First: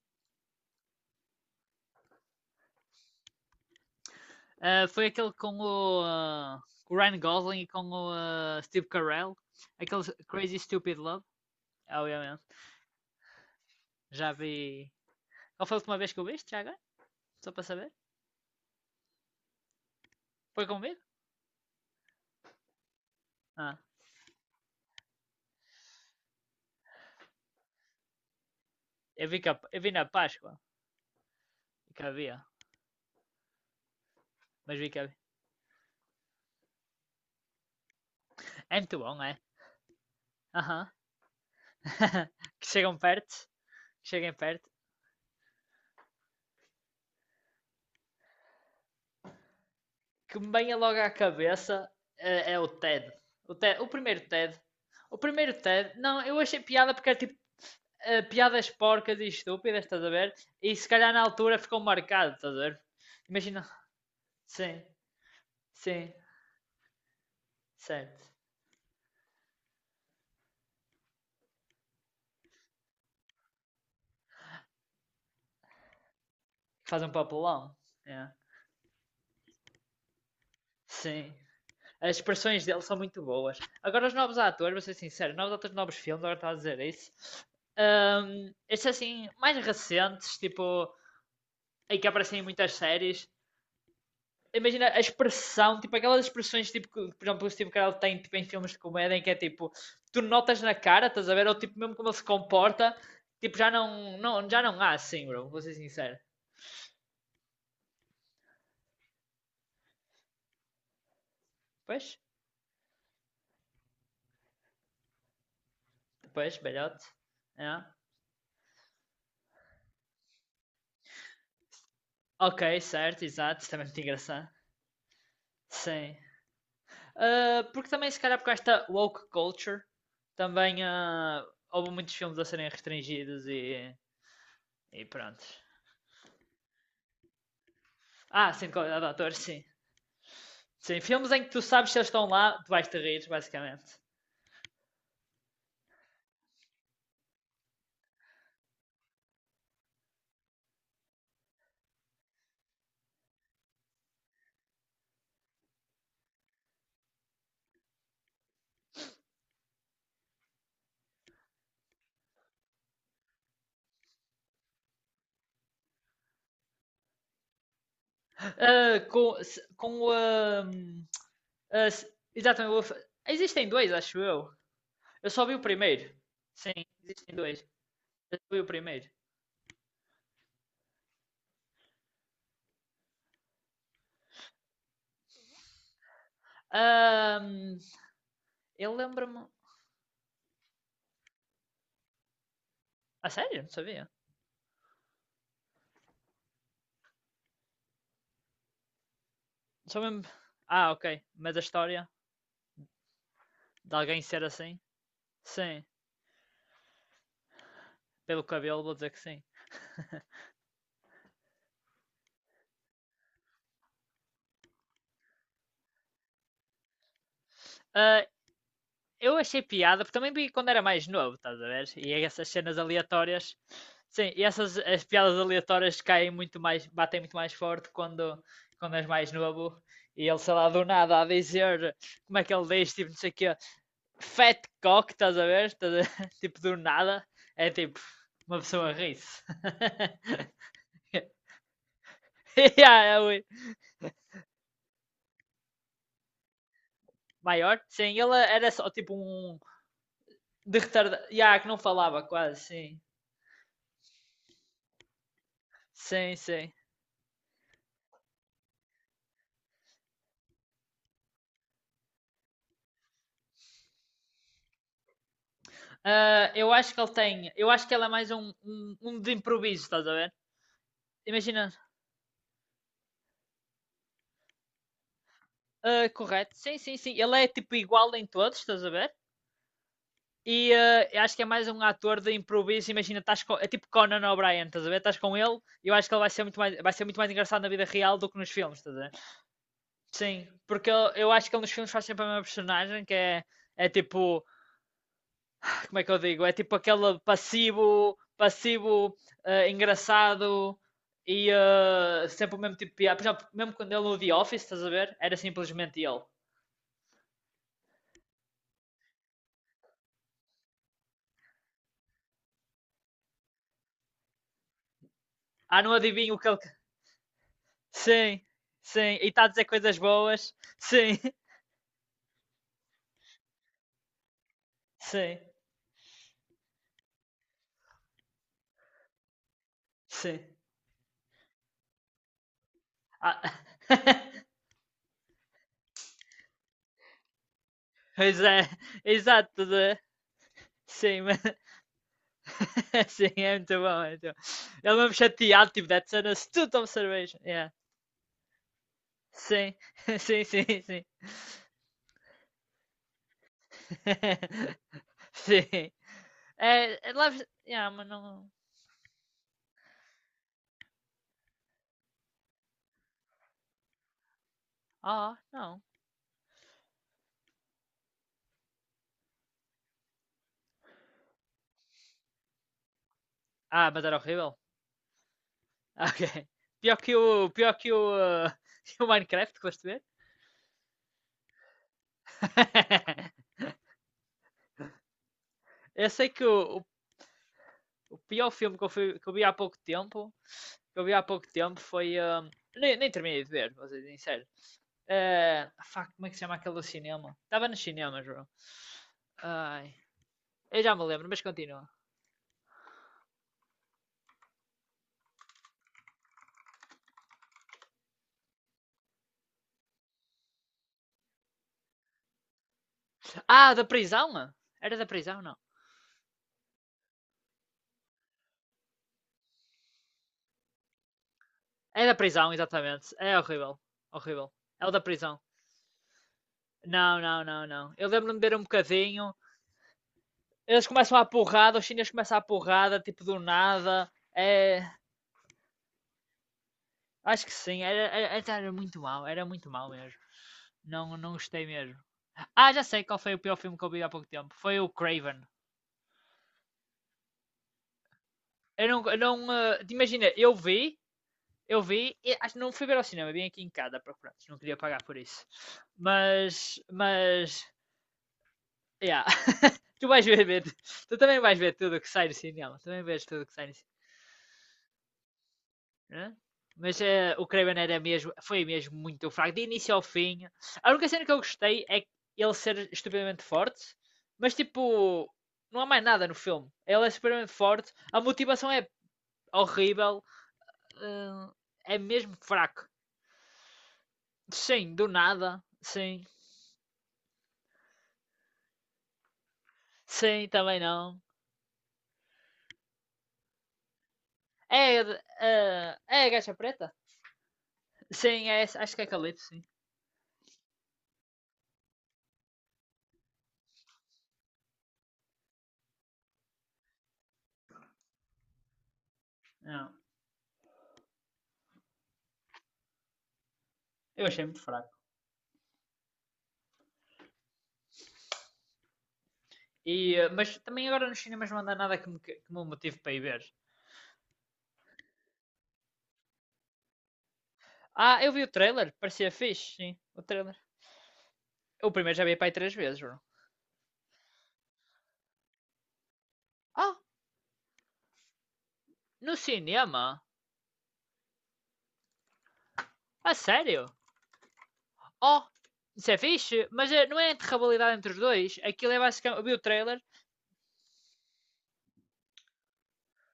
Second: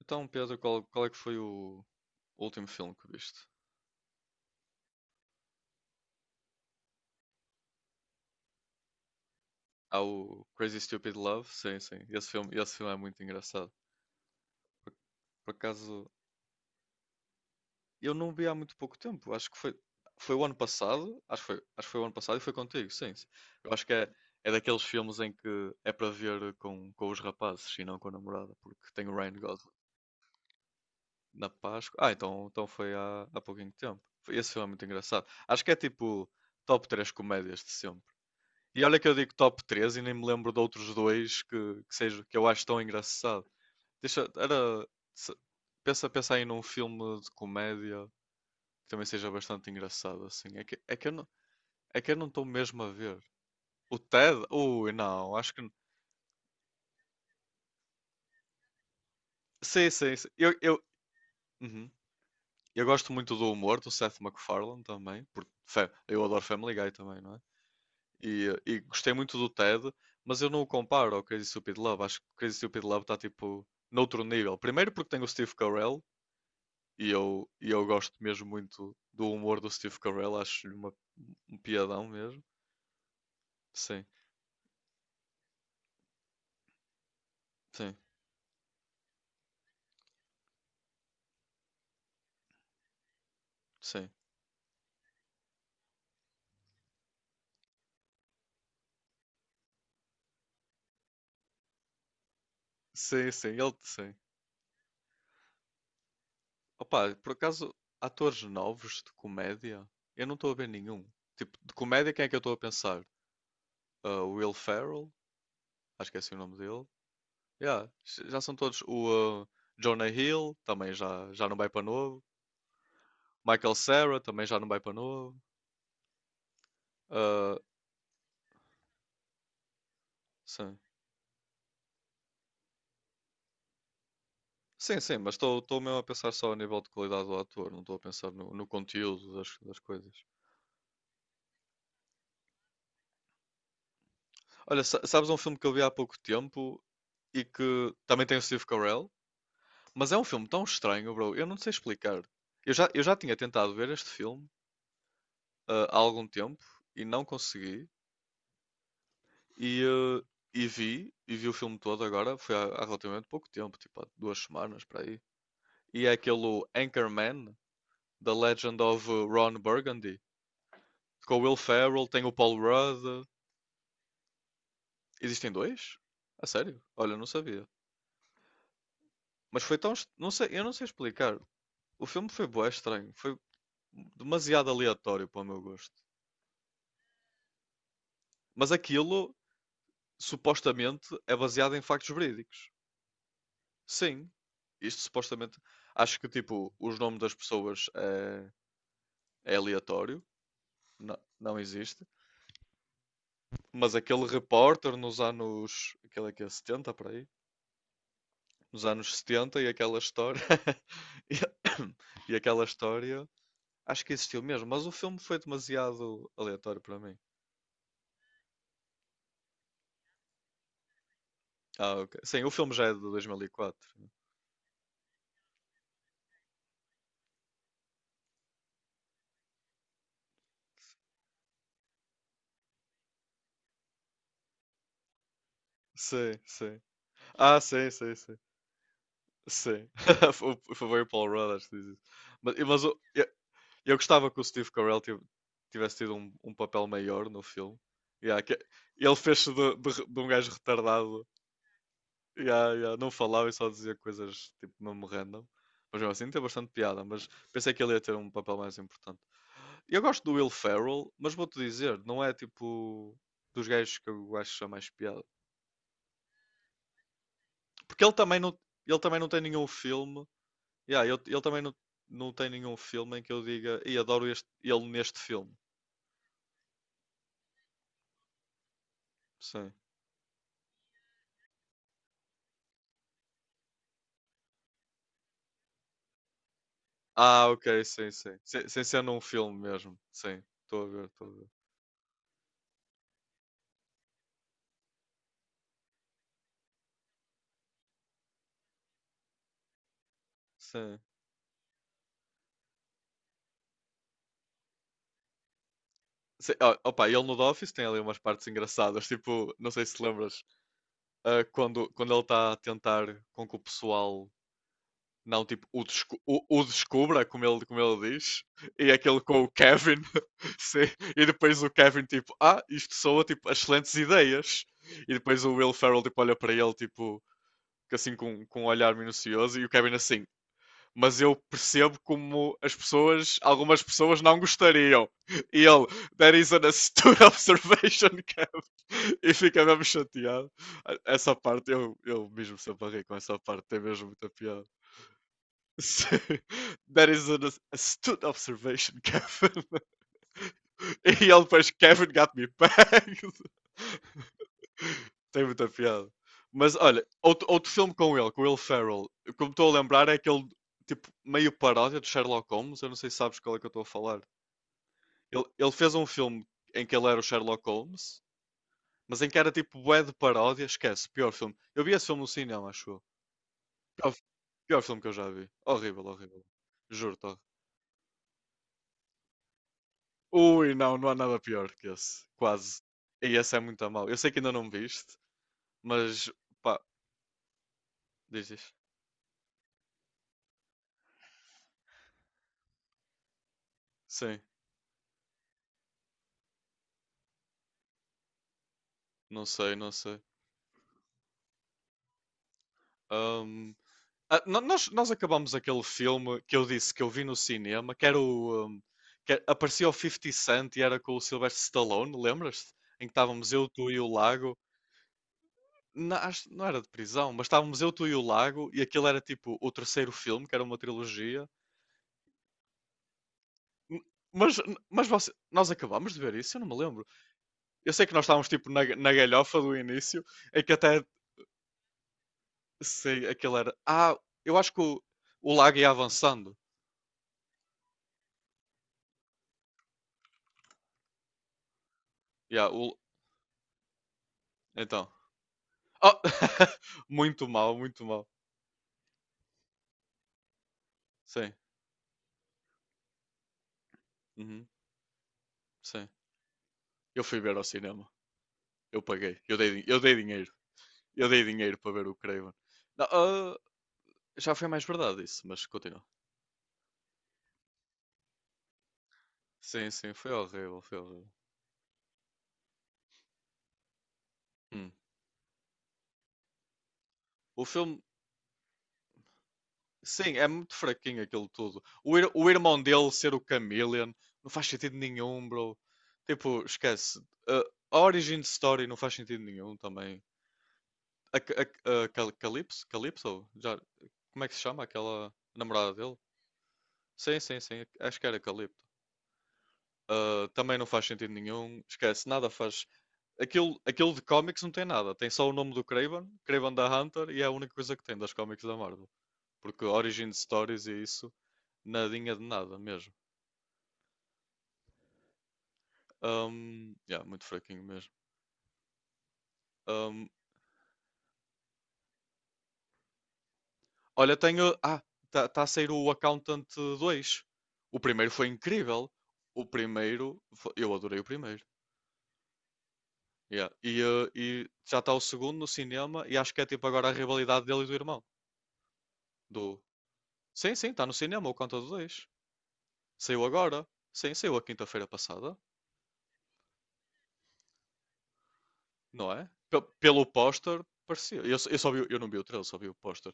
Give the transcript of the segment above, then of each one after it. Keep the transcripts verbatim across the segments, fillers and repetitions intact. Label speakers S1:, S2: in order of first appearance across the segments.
S1: Então, Pedro, qual, qual é que foi o último filme que viste?
S2: Ah, foi aquele com o, ah, com o Ryan Gosling e com o ah, Steve Carell.
S1: Há
S2: Aquele
S1: o
S2: Crazy
S1: Crazy
S2: Stupid
S1: Stupid
S2: Love,
S1: Love, sim, sim. Esse
S2: obviamente.
S1: filme, esse filme é muito engraçado.
S2: Já vi.
S1: Por, por
S2: Qual foi a última
S1: acaso,
S2: vez que eu viste, já agora? Só para saber?
S1: eu não vi há muito pouco tempo. Acho que foi, foi o ano
S2: Foi comigo?
S1: passado. Acho que foi, acho que foi o ano passado e foi contigo, sim, sim. Eu
S2: Ah,
S1: acho que é, é daqueles filmes em que é para ver com, com os rapazes e não com a namorada, porque tem o
S2: eu
S1: Ryan
S2: vi, que,
S1: Gosling
S2: eu vi na Páscoa.
S1: na Páscoa.
S2: Que
S1: Ah,
S2: havia.
S1: então, então foi há, há pouquinho tempo. Foi- Esse filme é
S2: Mas
S1: muito
S2: vi que havia.
S1: engraçado. Acho que é tipo top três comédias de sempre.
S2: É
S1: E
S2: muito
S1: olha que eu
S2: bom,
S1: digo
S2: é?
S1: top três e nem me lembro de
S2: Aham.
S1: outros dois que, que seja
S2: Uh-huh.
S1: que eu acho
S2: que
S1: tão
S2: chegam perto.
S1: engraçado.
S2: Que
S1: Deixa,
S2: cheguem perto.
S1: era, se- pensa, pensa aí num filme de comédia que também seja bastante engraçado
S2: Que
S1: assim.
S2: me
S1: É
S2: venha
S1: que, é
S2: logo
S1: que
S2: à
S1: eu não,
S2: cabeça
S1: é que eu não estou
S2: é, é o
S1: mesmo a
S2: Ted.
S1: ver.
S2: O Ted. O
S1: O
S2: primeiro
S1: Ted?
S2: Ted.
S1: Ui,
S2: O
S1: não, acho
S2: primeiro
S1: que n-
S2: Ted. Não, eu achei piada porque era tipo eh, piadas porcas e estúpidas,
S1: sim,
S2: estás a
S1: sim, sim.
S2: ver?
S1: Eu,
S2: E
S1: eu,
S2: se calhar na altura ficou
S1: uhum.
S2: marcado, estás a ver?
S1: Eu gosto muito do
S2: Imagina,
S1: humor do Seth
S2: sim,
S1: MacFarlane também, porque fa-
S2: sim,
S1: eu adoro Family Guy também, não é?
S2: certo.
S1: E, e gostei muito do Ted, mas eu não o comparo ao Crazy Stupid Love. Acho que o Crazy Stupid Love está tipo noutro nível. Primeiro porque tem o Steve Carell
S2: Faz
S1: e
S2: um
S1: eu, e
S2: papelão,
S1: eu gosto
S2: é,
S1: mesmo muito do humor do Steve Carell, acho-lhe uma-
S2: sim.
S1: um piadão
S2: As
S1: mesmo.
S2: expressões dele são muito boas.
S1: Sim,
S2: Agora, os novos atores, vou ser sincero, novos atores, novos filmes, agora estava a dizer isso.
S1: sim,
S2: Ahm, estes assim, mais recentes, tipo, em que aparecem em muitas séries,
S1: sim.
S2: imagina a expressão, tipo aquelas expressões tipo que, por exemplo, o Steve Carell tem tipo, em filmes de comédia em que é tipo, tu notas na cara, estás a ver? Ou tipo, mesmo como ele se comporta,
S1: Sim, sim,
S2: tipo, já
S1: ele sim.
S2: não, não, já não há assim, bro, vou ser sincero.
S1: Opa, por acaso, atores novos de comédia, eu não estou a ver nenhum. Tipo, de comédia,
S2: Pois,
S1: quem é que eu estou a pensar? Ah, o Will Ferrell, acho que é assim o nome
S2: depois,
S1: dele.
S2: belhote. É.
S1: Yeah, já são todos. O uh, Jonah Hill também já, já não vai para novo.
S2: Ok, certo, exato,
S1: Michael
S2: também é muito
S1: Cera também
S2: engraçado.
S1: já não vai para novo.
S2: Sim.
S1: Uh,
S2: Ah, porque também, se calhar, por esta woke culture,
S1: sim.
S2: também ah, houve muitos filmes a serem restringidos e,
S1: Sim,
S2: e
S1: sim, mas
S2: pronto.
S1: estou mesmo a pensar só a nível de qualidade do ator, não estou a pensar no,
S2: Ah,
S1: no
S2: sim, de qualidade de
S1: conteúdo
S2: ator,
S1: das,
S2: sim.
S1: das coisas.
S2: Sim, filmes em que tu sabes se eles estão lá, tu vais te rir, basicamente.
S1: Olha, sa- sabes um filme que eu vi há pouco tempo e que também tem o Steve Carell, mas é um filme tão estranho, bro, eu não sei explicar. Eu já, eu já tinha tentado ver este filme uh, há algum tempo e não consegui. E, eh, e vi, e vi o filme todo agora, foi há, há relativamente pouco tempo, tipo há duas semanas para aí. E é aquele Anchorman, The Legend
S2: Ah,
S1: of eh,
S2: com
S1: Ron
S2: com
S1: Burgundy,
S2: ahm,
S1: com o Will
S2: ah,
S1: Ferrell, tem o Paul
S2: exatamente.
S1: Rudd.
S2: Existem dois, acho eu. Eu só
S1: Existem
S2: vi o
S1: dois?
S2: primeiro.
S1: A
S2: Sim,
S1: sério? Olha, não
S2: existem dois.
S1: sabia.
S2: Eu só vi o primeiro.
S1: Mas foi tão, est- não sei, eu não sei explicar. O filme foi bué estranho, foi demasiado aleatório para o meu gosto.
S2: Ahm,
S1: Mas
S2: eu
S1: aquilo
S2: lembro-me.
S1: supostamente é baseado em factos verídicos.
S2: A sério? Não sabia.
S1: Sim, isto supostamente. Acho que tipo, os nomes das pessoas é é
S2: Só
S1: aleatório,
S2: mesmo. Ah,
S1: não,
S2: ok. Mas
S1: não
S2: a história
S1: existe, mas
S2: de alguém
S1: aquele
S2: ser assim?
S1: repórter nos
S2: Sim.
S1: anos, aquele é que é setenta por aí,
S2: Pelo cabelo,
S1: nos
S2: vou dizer
S1: anos
S2: que sim.
S1: setenta e aquela história e, e aquela história, acho que existiu mesmo, mas o filme foi demasiado aleatório para mim.
S2: Ah, eu achei piada, porque também vi quando era mais novo, estás a ver?
S1: Ah,
S2: E
S1: ok. Sim,
S2: essas
S1: o filme
S2: cenas
S1: já é de dois mil e
S2: aleatórias.
S1: quatro.
S2: Sim, e essas as piadas aleatórias caem muito mais, batem muito mais forte quando, quando és mais novo. E ele, sei lá, do nada a dizer como é que ele diz, tipo, não sei o quê, fat cock, estás a ver? Estás a-
S1: Sim,
S2: Tipo, do
S1: sim.
S2: nada,
S1: Ah,
S2: é
S1: sim,
S2: tipo,
S1: sim, sim.
S2: uma pessoa ri-se.
S1: Sim. Foi foi o Paul Rudd, acho que diz isso. Mas, mas o-
S2: yeah, é o
S1: Eu gostava que o Steve Carell tiv- tivesse tido um, um papel maior no filme.
S2: maior? Sim, ele
S1: Yeah, que-
S2: era só tipo
S1: ele fez-se
S2: um
S1: de, de de um gajo
S2: de retardado.
S1: retardado.
S2: Yeah, que não falava quase,
S1: Yeah, yeah,
S2: sim.
S1: não falava e só dizia coisas tipo mesmo random. Mas mesmo assim
S2: Sim,
S1: tem bastante
S2: sim.
S1: piada, mas pensei que ele ia ter um papel mais importante. Eu gosto do Will Ferrell, mas vou-te dizer, não é tipo dos gajos que eu acho a mais piada.
S2: Ah, eu acho que ele tem. Eu acho que
S1: Porque
S2: ele é
S1: ele
S2: mais
S1: também
S2: um,
S1: não,
S2: um,
S1: ele também
S2: um
S1: não
S2: de
S1: tem nenhum
S2: improviso, estás a
S1: filme.
S2: ver?
S1: Yeah, ele, ele também
S2: Imagina.
S1: não, não tem nenhum filme em que eu diga e adoro este, ele neste filme.
S2: Ah, correto. Sim, sim, sim. Ele é tipo igual em todos, estás a ver?
S1: Sim.
S2: E ah, eu acho que é mais um ator de improviso. Imagina, estás com. É tipo Conan O'Brien, estás a ver? Estás com ele e eu acho que ele vai ser, muito mais, vai ser muito mais
S1: Ah,
S2: engraçado na
S1: ok,
S2: vida
S1: sim,
S2: real do
S1: sim.
S2: que nos
S1: Sem,
S2: filmes,
S1: sem
S2: estás a
S1: ser
S2: ver?
S1: num filme mesmo. Sim,
S2: Sim,
S1: estou a
S2: porque
S1: ver,
S2: eu,
S1: estou a
S2: eu
S1: ver.
S2: acho que ele nos filmes faz sempre a mesma personagem, que é, é tipo como é que eu digo? É tipo aquele passivo, passivo eh, engraçado
S1: Sim.
S2: e eh, sempre o mesmo tipo de piada. Por exemplo, mesmo quando ele no The Office, estás a ver? Era simplesmente ele.
S1: Sim, ó, opa, ele no The Office tem ali umas partes engraçadas, tipo, não sei se te lembras, ah, quando, quando ele está a tentar com que o pessoal não, tipo,
S2: Ah,
S1: o,
S2: não
S1: desco-
S2: adivinho o
S1: o-
S2: que ele.
S1: o descubra, como ele, como ele diz,
S2: Sim,
S1: e
S2: sim.
S1: aquele
S2: E
S1: com
S2: está a
S1: o
S2: dizer
S1: Kevin,
S2: coisas boas.
S1: sim,
S2: Sim,
S1: e depois o Kevin, tipo, ah, isto soa, tipo, excelentes ideias, e
S2: sim,
S1: depois o Will Ferrell, tipo, olha para ele, tipo, que assim com, com um olhar minucioso, e o Kevin assim,
S2: sim.
S1: mas eu percebo como as pessoas,
S2: Ah,
S1: algumas pessoas não gostariam. E ele, that is an astute observation,
S2: pois é,
S1: Kev. E
S2: exato.
S1: fica mesmo
S2: Estás
S1: chateado.
S2: Sim,
S1: Essa
S2: mas...
S1: parte, eu, eu mesmo sempre ri com
S2: sim,
S1: essa
S2: é
S1: parte,
S2: muito
S1: tem
S2: bom.
S1: mesmo
S2: É muito
S1: muita
S2: bom.
S1: piada.
S2: Ele mesmo chateado, tipo, that's an astute
S1: That is
S2: observation.
S1: an
S2: Yeah.
S1: astute observation, Kevin.
S2: Sim, sim, sim, sim.
S1: E ele depois, Kevin got me pegged. Tem muita
S2: Sim.
S1: piada. Mas olha,
S2: É, é, Love...
S1: outro, outro
S2: Yeah,
S1: filme
S2: mas
S1: com ele, com o
S2: não...
S1: Will Ferrell, como estou a lembrar, é aquele tipo meio paródia do Sherlock Holmes. Eu não sei se sabes qual é que eu estou a falar.
S2: Oh,
S1: Ele, ele
S2: não.
S1: fez um filme em que ele era o Sherlock Holmes, mas em que era tipo bué de paródia. Esquece, pior filme. Eu vi esse filme no cinema, acho eu.
S2: Ah, mas
S1: Pior,
S2: era horrível?
S1: pior filme que eu já vi. Horrível,
S2: Ah,
S1: horrível.
S2: Ok. Pior que
S1: Juro-te, horrível.
S2: o... Pior que o... uh, que o Minecraft, que foste ver?
S1: Ui, não, não há nada pior que esse. Quase. E esse é muito a mal. Eu sei que ainda não viste,
S2: eu sei
S1: mas
S2: que o,
S1: pá,
S2: o-
S1: diz,
S2: pior
S1: diz.
S2: filme que eu, fui- que eu vi há pouco tempo... Que eu vi há pouco tempo foi... um, nem, nem terminei de ver, vou ser
S1: Sim,
S2: sincero. Eh, fuck, como é que se chama aquele do cinema? Estava no cinema, João.
S1: não sei, não
S2: Ai,
S1: sei.
S2: eu já me lembro, mas continua.
S1: Ahm, ah, no- nós, nós acabamos aquele filme que eu disse que eu vi no cinema, que era o. ahm, que é, aparecia o fifty Cent e era com o Sylvester Stallone, lembras-te? Em que estávamos eu,
S2: Ah, da
S1: tu e o
S2: prisão?
S1: Lago.
S2: Era da prisão, não?
S1: Não, acho- não era de prisão, mas estávamos eu, tu e o Lago, e aquilo era tipo o terceiro filme, que era uma trilogia.
S2: É da prisão, exatamente. É horrível.
S1: N-
S2: Horrível.
S1: Mas,
S2: É o da
S1: mas você-
S2: prisão.
S1: nós acabamos de ver isso? Eu não me lembro.
S2: Não, não, não,
S1: Eu
S2: não.
S1: sei
S2: Eu
S1: que nós
S2: lembro-me
S1: estávamos
S2: de ver um
S1: tipo na, na
S2: bocadinho.
S1: galhofa do início, em que
S2: Eles
S1: até
S2: começam a porrada, os chineses começam a porrada, tipo
S1: sei
S2: do
S1: aquele era.
S2: nada.
S1: Ah, eu acho que
S2: É.
S1: o, o Lago ia avançando.
S2: Acho que sim, era, era, era muito mal, era muito mal mesmo. Não, não gostei mesmo.
S1: Yeah,
S2: Ah, já
S1: o-
S2: sei qual foi o pior filme que eu vi há pouco tempo. Foi o
S1: então.
S2: Craven.
S1: Oh, muito mal, muito mal.
S2: Eu não. Eu não eh, imagina, eu vi,
S1: Sim,
S2: eu vi, acho que não fui ver ao cinema, vim aqui em casa para pronto, não
S1: uhum,
S2: queria pagar por isso.
S1: sim.
S2: Mas.
S1: Eu fui ver
S2: Mas.
S1: ao cinema. Eu
S2: Yeah.
S1: paguei. Eu dei, eu
S2: tu
S1: dei
S2: vais ver,
S1: dinheiro.
S2: ver- Tu
S1: Eu
S2: também
S1: dei
S2: vais ver
S1: dinheiro para
S2: tudo o
S1: ver
S2: que
S1: o
S2: sai do
S1: Craven.
S2: cinema, também
S1: Não,
S2: vês tudo o que
S1: ah,
S2: sai do
S1: já foi mais verdade isso, mas
S2: cinema.
S1: continua.
S2: Né? Mas eh, o Craven era mesmo, foi mesmo muito fraco, de
S1: Sim,
S2: início ao
S1: sim, foi
S2: fim.
S1: horrível,
S2: A
S1: foi
S2: única cena
S1: horrível.
S2: que eu gostei é ele ser estupidamente forte, mas
S1: Hum.
S2: tipo, não há mais nada no filme. Ele é estupidamente
S1: O
S2: forte,
S1: filme,
S2: a motivação é horrível,
S1: sim, é muito fraquinho aquilo tudo.
S2: eh, é
S1: O, ir-
S2: mesmo
S1: o irmão
S2: fraco.
S1: dele ser o Chameleon não faz
S2: Sim,
S1: sentido
S2: do
S1: nenhum,
S2: nada,
S1: bro.
S2: sim,
S1: Tipo, esquece. Ah, a origin story não faz sentido nenhum também.
S2: sim, também não.
S1: A, a, a Cal- Calypso? Calypso? Já, como é que se chama
S2: É,
S1: aquela
S2: eh,
S1: namorada dele?
S2: é a gacha preta?
S1: Sim, sim, sim. Acho que era
S2: Sim, é,
S1: Calypso.
S2: acho que é Calypso, sim.
S1: Ah, também não faz sentido nenhum. Esquece, nada faz. Aquilo, aquilo de cómics não tem nada. Tem só o nome do Craven, Craven da Hunter, e é a única coisa que tem das cómics da Marvel. Porque
S2: Não.
S1: Origin Stories e isso, nadinha de nada mesmo.
S2: Eu achei muito fraco.
S1: Ahm, yeah, muito fraquinho mesmo.
S2: E, eh, mas também agora nos cinemas não anda nada que me, que me motive para ir ver.
S1: Olha, tenho. Ah, está tá a sair o Accountant dois. O
S2: Ah,
S1: primeiro
S2: eu vi
S1: foi
S2: o trailer,
S1: incrível.
S2: parecia
S1: O
S2: fixe, sim, o
S1: primeiro.
S2: trailer.
S1: fo- Eu adorei o primeiro.
S2: Eu primeiro já vi para aí três vezes, bro.
S1: Yeah. E, eh, e já está o segundo no cinema. E acho que é tipo
S2: Oh,
S1: agora a rivalidade dele e do irmão.
S2: no
S1: Do...
S2: cinema?
S1: Sim, sim, está no cinema o Conta do dois.
S2: A
S1: Saiu agora.
S2: sério?
S1: Sim, saiu a quinta-feira
S2: Oh,
S1: passada.
S2: isso é fixe, mas eh, não é entre rivalidade entre os dois. Aquilo é
S1: Não
S2: basicamente. Eu
S1: é?
S2: vi o
S1: Pe-
S2: trailer.
S1: pelo póster, parecia. Eu, só- eu só vi, o- eu não vi o trailer, só vi o póster.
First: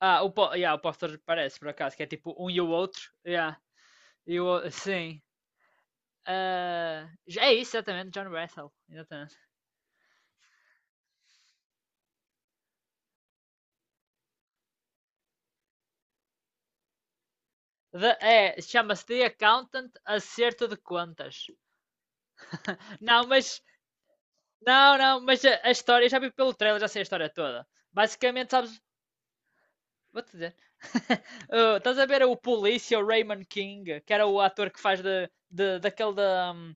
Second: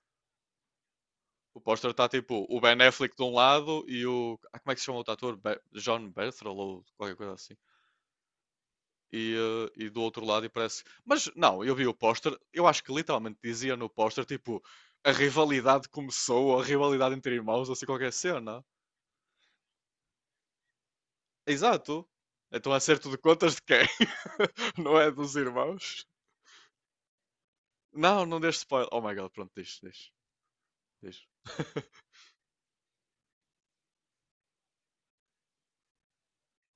S2: Ah, o, po- yeah, o póster
S1: O
S2: parece, por
S1: póster
S2: acaso, que
S1: está
S2: é
S1: tipo
S2: tipo um
S1: o
S2: e o
S1: Ben
S2: outro.
S1: Affleck de um
S2: Yeah,
S1: lado e o.
S2: e o
S1: Ah, como
S2: outro,
S1: é que se chama o outro
S2: sim.
S1: ator? Be- John Berthold ou
S2: Ah,
S1: qualquer coisa
S2: é
S1: assim.
S2: isso, exatamente, John Russell.
S1: e,
S2: Exatamente.
S1: eh, e do outro lado e parece. Mas não, eu vi o póster, eu acho que literalmente dizia no póster tipo a rivalidade começou, ou a rivalidade entre irmãos, ou assim qualquer
S2: The- é,
S1: cena.
S2: chama-se The Accountant Acerto de Contas.
S1: Exato. Então acerto de
S2: Não,
S1: contas de
S2: mas.
S1: quem? Não
S2: Não,
S1: é
S2: não,
S1: dos
S2: mas a, a história,
S1: irmãos?
S2: eu já vi pelo trailer, já sei a história toda.
S1: Não, não
S2: Basicamente,
S1: deixe
S2: sabes.
S1: spoiler. Oh my god, pronto, deixe, deixe,
S2: Vou-te dizer.
S1: deixe.
S2: Uh, estás a ver o polícia, o Raymond King, que era o ator que faz de, de, daquele da, um,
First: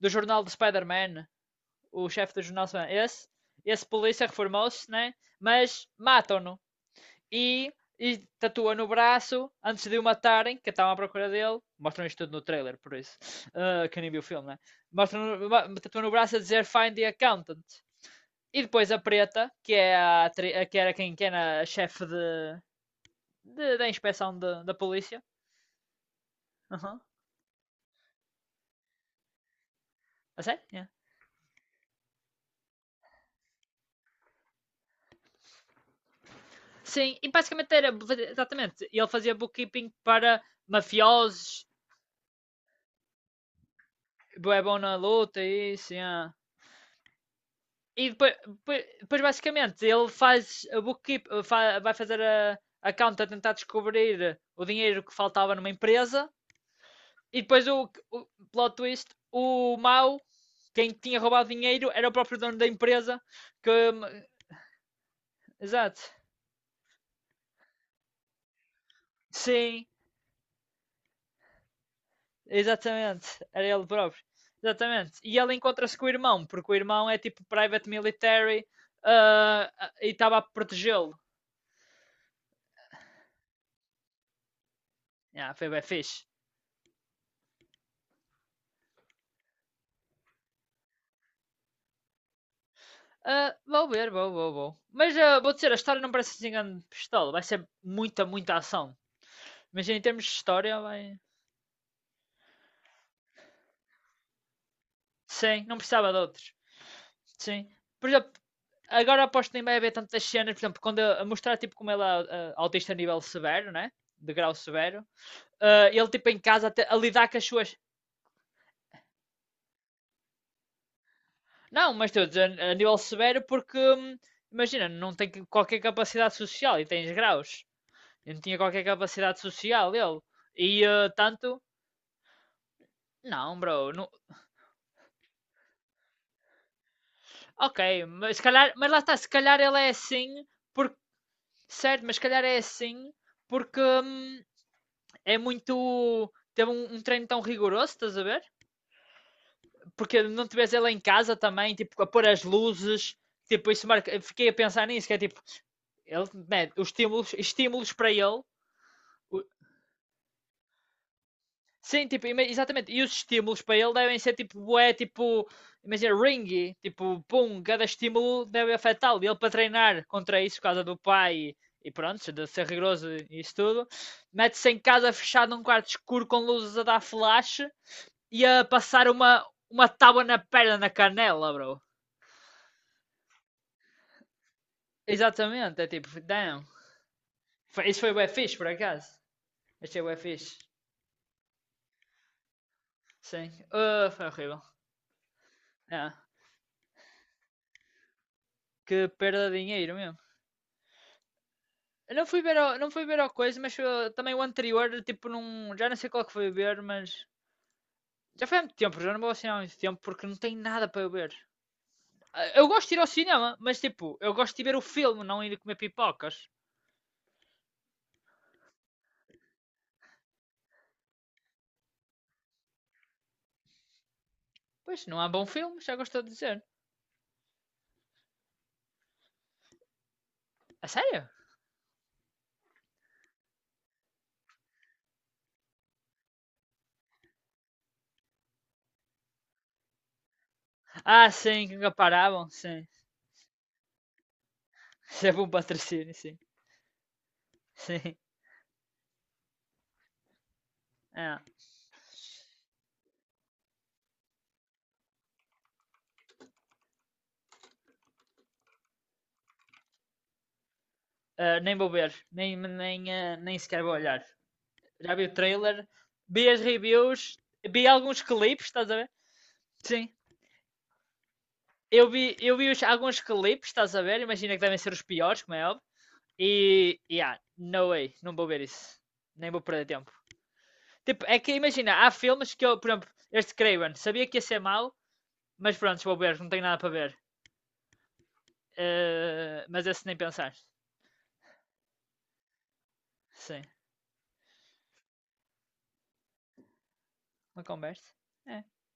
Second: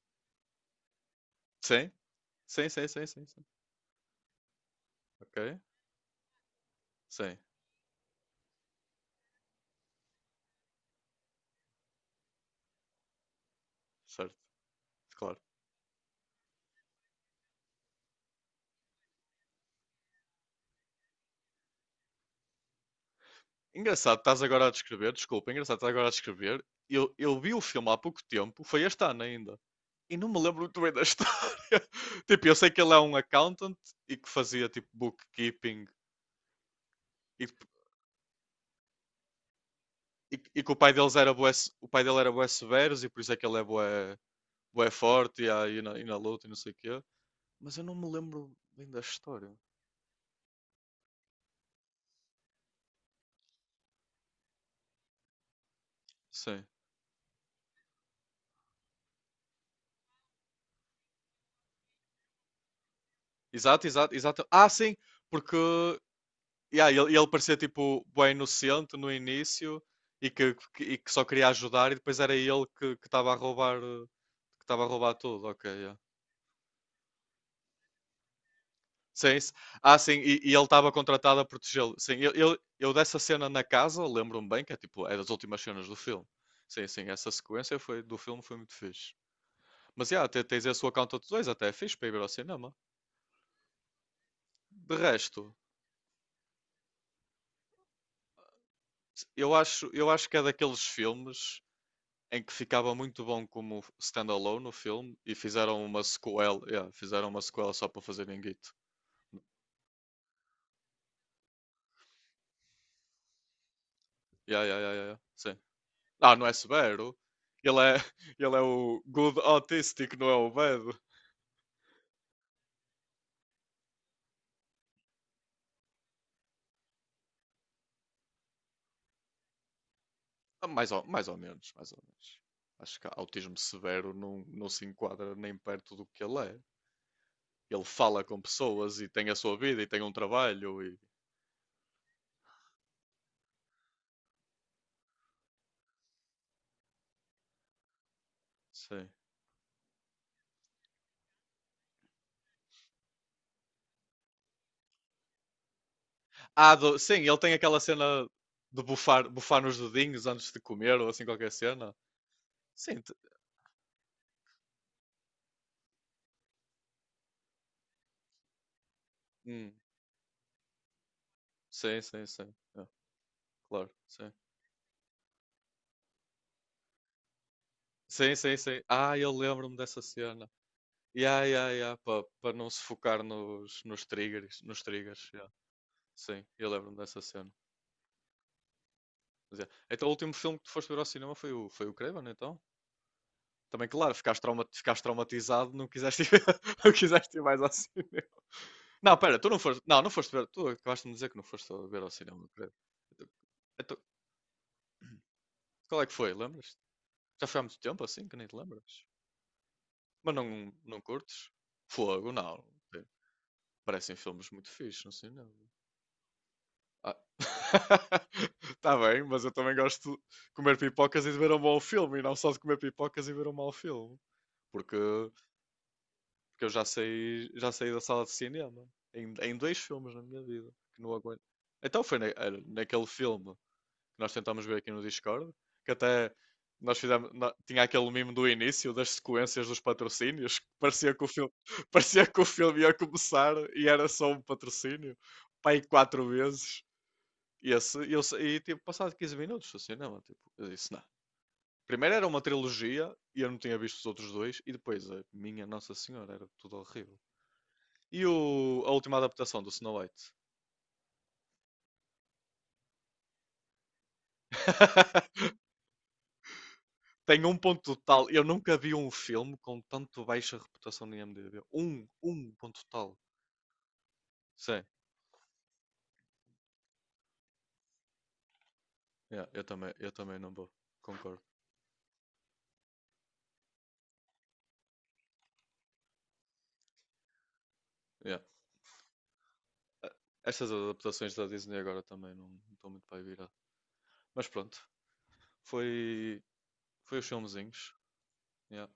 S2: do jornal do Spider-Man,
S1: Sim,
S2: o chefe do jornal
S1: sim, sim,
S2: Spider-Man.
S1: sim, sim,
S2: Esse,
S1: sim.
S2: esse polícia reformou-se, né?
S1: Ok?
S2: Mas matam-no.
S1: Sim,
S2: E, e tatua no braço, antes de o matarem, que estavam à procura dele. Mostram isto tudo no trailer, por isso. Uh, quem nem viu o
S1: certo,
S2: filme, né?
S1: claro.
S2: Mostram, ma- tatua no braço a dizer Find the Accountant. E depois a Preta, que, é a, atri- a que era quem que era a chefe de, de- da
S1: Engraçado,
S2: inspeção
S1: estás
S2: de-
S1: agora a
S2: da
S1: descrever,
S2: polícia.
S1: desculpa, engraçado, estás agora a descrever.
S2: Uhum.
S1: Eu, eu vi o filme há pouco tempo, foi este ano ainda. E não me
S2: A
S1: lembro
S2: sério?
S1: muito
S2: Yeah.
S1: bem da história. Tipo, eu sei que ele é um accountant e que fazia tipo bookkeeping
S2: Sim, e
S1: e,
S2: basicamente era exatamente. Ele fazia bookkeeping
S1: e-
S2: para
S1: e que o pai deles era bué,
S2: mafiosos,
S1: se- o pai dele era bué severos e por isso é que ele é bué,
S2: é bom
S1: bué
S2: na luta,
S1: forte e, a- e
S2: isso,
S1: na, e na
S2: yeah.
S1: luta e não sei o quê. Mas eu não me
S2: E depois,
S1: lembro
S2: depois,
S1: bem da
S2: depois,
S1: história.
S2: basicamente ele faz a bookkeep, fa- vai fazer a, a conta tentar descobrir o dinheiro que faltava numa empresa.
S1: Sim.
S2: E depois o, o plot twist, o mau, quem tinha roubado dinheiro, era o próprio dono da empresa que.
S1: Exato, exato, exato. Ah, sim, porque
S2: Exato.
S1: yeah, ele, ele parecia tipo bué inocente no início
S2: Sim,
S1: e que, que- e que só queria ajudar e depois era ele que que
S2: exatamente.
S1: estava a
S2: Era
S1: roubar
S2: ele
S1: eh,
S2: próprio.
S1: que estava a roubar
S2: Exatamente. E
S1: tudo,
S2: ele
S1: ok, yeah.
S2: encontra-se com o irmão, porque o irmão é tipo private military
S1: Sim, s-
S2: ah, ah,
S1: ah,
S2: e
S1: sim,
S2: estava
S1: e,
S2: a
S1: e ele estava
S2: protegê-lo.
S1: contratado a protegê-lo. Sim, eu, eu, eu dessa cena na casa, lembro-me bem, que é tipo, é das
S2: Ah,
S1: últimas
S2: foi bem
S1: cenas do filme.
S2: fixe.
S1: Sim, sim, essa sequência foi, do filme foi muito fixe. Mas, yeah, te- tens esse Count de dois, até é fixe para ir ver ao cinema.
S2: Ah, vou ver, vou, vou, vou.
S1: De
S2: Mas ah,
S1: resto,
S2: vou dizer, a história não parece assim grande pistola. Vai ser muita, muita ação.
S1: eu
S2: Mas
S1: acho,
S2: em
S1: eu
S2: termos
S1: acho
S2: de
S1: que é
S2: história,
S1: daqueles
S2: vai.
S1: filmes em que ficava muito bom como standalone no filme e
S2: Sim, não
S1: fizeram uma
S2: precisava de outros.
S1: sequela, yeah, fizeram uma
S2: Sim.
S1: sequela só para
S2: Por
S1: fazer
S2: exemplo,
S1: guito.
S2: agora aposto que nem vai haver tantas cenas, por exemplo, quando a mostrar tipo como ela é uh, autista a nível severo, né? De grau
S1: Yeah, yeah, yeah, yeah,
S2: severo.
S1: yeah, sim.
S2: Ah, ele tipo
S1: Ah,
S2: em
S1: não é
S2: casa até a
S1: severo.
S2: lidar com as suas.
S1: Ele é, ele é o good autistic, não é o bad.
S2: Não, mas estou a dizer a nível severo porque hum, imagina, não tem qualquer capacidade social e tens graus. Ele não tinha qualquer capacidade social ele.
S1: Ah,
S2: E
S1: Mais ou,
S2: ah,
S1: mais ou
S2: tanto.
S1: menos, mais ou menos. Acho que autismo
S2: Não, bro. Não...
S1: severo não, não se enquadra nem perto do que ele é.
S2: Ok,
S1: Ele fala
S2: mas
S1: com
S2: se calhar. Mas
S1: pessoas
S2: lá
S1: e
S2: está,
S1: tem
S2: se
S1: a sua
S2: calhar ele
S1: vida e
S2: é
S1: tem um
S2: assim
S1: trabalho
S2: porque.
S1: e.
S2: Certo, mas se calhar é assim porque hum, é muito. Teve um, um treino tão rigoroso, estás a ver?
S1: Sim.
S2: Porque não tivesse ela em casa também, tipo, a pôr as luzes, tipo, isso marca. Fiquei a pensar nisso, que é tipo, ele, man,
S1: Ah,
S2: os
S1: do- sim,
S2: estímulos,
S1: ele tem aquela
S2: estímulos para
S1: cena
S2: ele.
S1: de bufar, bufar nos dedinhos antes de comer ou assim qualquer cena.
S2: Sim, tipo, exatamente.
S1: Sim,
S2: E os
S1: te-
S2: estímulos para ele devem ser tipo, bué, tipo, imagina, ringy, tipo, pum, cada estímulo deve afetá-lo. E ele para
S1: hum,
S2: treinar contra isso, por causa do pai e, e
S1: sim, sim,
S2: pronto, de
S1: sim.
S2: ser
S1: É,
S2: rigoroso e isso tudo,
S1: claro, sim.
S2: mete-se em casa fechado num quarto escuro com luzes a dar flash
S1: Sim, sim,
S2: ia
S1: sim.
S2: passar
S1: Ah, eu
S2: uma,
S1: lembro-me
S2: uma
S1: dessa
S2: tábua na
S1: cena.
S2: perna, na
S1: Ya,
S2: canela,
S1: ya,
S2: bro.
S1: ya, para não se focar nos, nos triggers, nos triggers, ya.
S2: Exatamente, é tipo,
S1: Sim,
S2: damn.
S1: eu lembro-me dessa cena.
S2: Foi- Isso foi o fixe, por acaso.
S1: Mas é.
S2: Este é
S1: Então o
S2: o
S1: último
S2: fixe.
S1: filme que tu foste ver ao cinema foi o, foi o Craven, então?
S2: Sim.
S1: Também,
S2: Ah,
S1: claro,
S2: foi
S1: ficaste,
S2: horrível.
S1: trauma- ficaste traumatizado, não
S2: Ah,
S1: quiseste ir, não quiseste ir mais ao cinema.
S2: que
S1: Não, pera, tu
S2: perda
S1: não
S2: de
S1: foste.
S2: dinheiro
S1: Não, não
S2: mesmo.
S1: foste ver. Tu acabaste de me dizer que não foste ver ao
S2: Eu não fui
S1: cinema,
S2: ver
S1: creio.
S2: ao, não fui ver
S1: Então,
S2: ao coisa, mas
S1: então,
S2: ah, também o anterior, tipo, num, já não
S1: qual é
S2: sei
S1: que
S2: qual
S1: foi?
S2: que foi
S1: Lembras?
S2: ver, mas
S1: Já foi há muito tempo assim que
S2: já
S1: nem te
S2: foi há muito tempo,
S1: lembras.
S2: já não vou ao cinema há muito tempo porque
S1: Mas
S2: não tem
S1: não,
S2: nada
S1: não
S2: para eu ver.
S1: curtes? Fogo,
S2: Ah,
S1: não.
S2: eu gosto de ir
S1: Eh,
S2: ao cinema, mas
S1: parecem
S2: tipo, eu
S1: filmes
S2: gosto de
S1: muito
S2: ver o
S1: fixes no
S2: filme, não
S1: cinema.
S2: ir comer pipocas.
S1: Ah. Tá bem, mas eu também gosto de comer pipocas e de ver um bom filme, e não só de comer pipocas e ver um mau filme. Porque,
S2: Pois, não há bom filme, já gostou de
S1: porque
S2: dizer.
S1: eu já saí, já saí da sala de cinema em, em dois filmes na minha vida
S2: A
S1: que não
S2: sério?
S1: aguento. Então foi na- era naquele filme que nós tentámos ver aqui no Discord, que até nós fizemos, nó- tinha aquele mimo do início das sequências dos patrocínios, que parecia que o
S2: Ah,
S1: filme,
S2: sim, que
S1: parecia que o
S2: comparavam,
S1: filme
S2: sim.
S1: ia começar e era só um patrocínio,
S2: Isso é bom
S1: pai,
S2: patrocínio,
S1: quatro
S2: sim.
S1: vezes. E, esse, e,
S2: Sim.
S1: eu, sa- e tipo, passado quinze minutos do cinema, tipo, eu disse, não.
S2: Ah,
S1: Primeiro era uma trilogia e eu não tinha visto os outros dois, e depois a minha Nossa Senhora, era tudo horrível. E o- a última adaptação do Snow White?
S2: ah, nem vou ver, nem, nem, ah, nem sequer vou olhar. Já vi o trailer, vi as reviews,
S1: Tem um ponto
S2: vi alguns
S1: total. Eu
S2: clipes,
S1: nunca
S2: estás
S1: vi
S2: a ver?
S1: um filme com
S2: Sim.
S1: tanto baixa reputação no IMDb. Um,
S2: Eu vi,
S1: um
S2: eu vi os-
S1: ponto total.
S2: alguns clipes, estás a ver? Imagina que devem
S1: Sim,
S2: ser os piores, como é óbvio. E, e yeah, no way, não vou ver isso.
S1: yeah,
S2: Nem vou
S1: eu
S2: perder
S1: também, eu
S2: tempo.
S1: também não vou.
S2: Tipo, é
S1: Concordo.
S2: que imagina, há filmes que eu, por exemplo, este Craven, sabia que ia ser mau, mas pronto, vou ver, não tenho nada para ver.
S1: Yeah.
S2: Eh, mas esse
S1: Eh,
S2: nem pensar.
S1: estas adaptações da Disney agora também não estão muito para virar.
S2: Sim.
S1: Mas pronto, foi, foi os
S2: Uma
S1: filmezinhos.
S2: conversa? É.
S1: Yeah.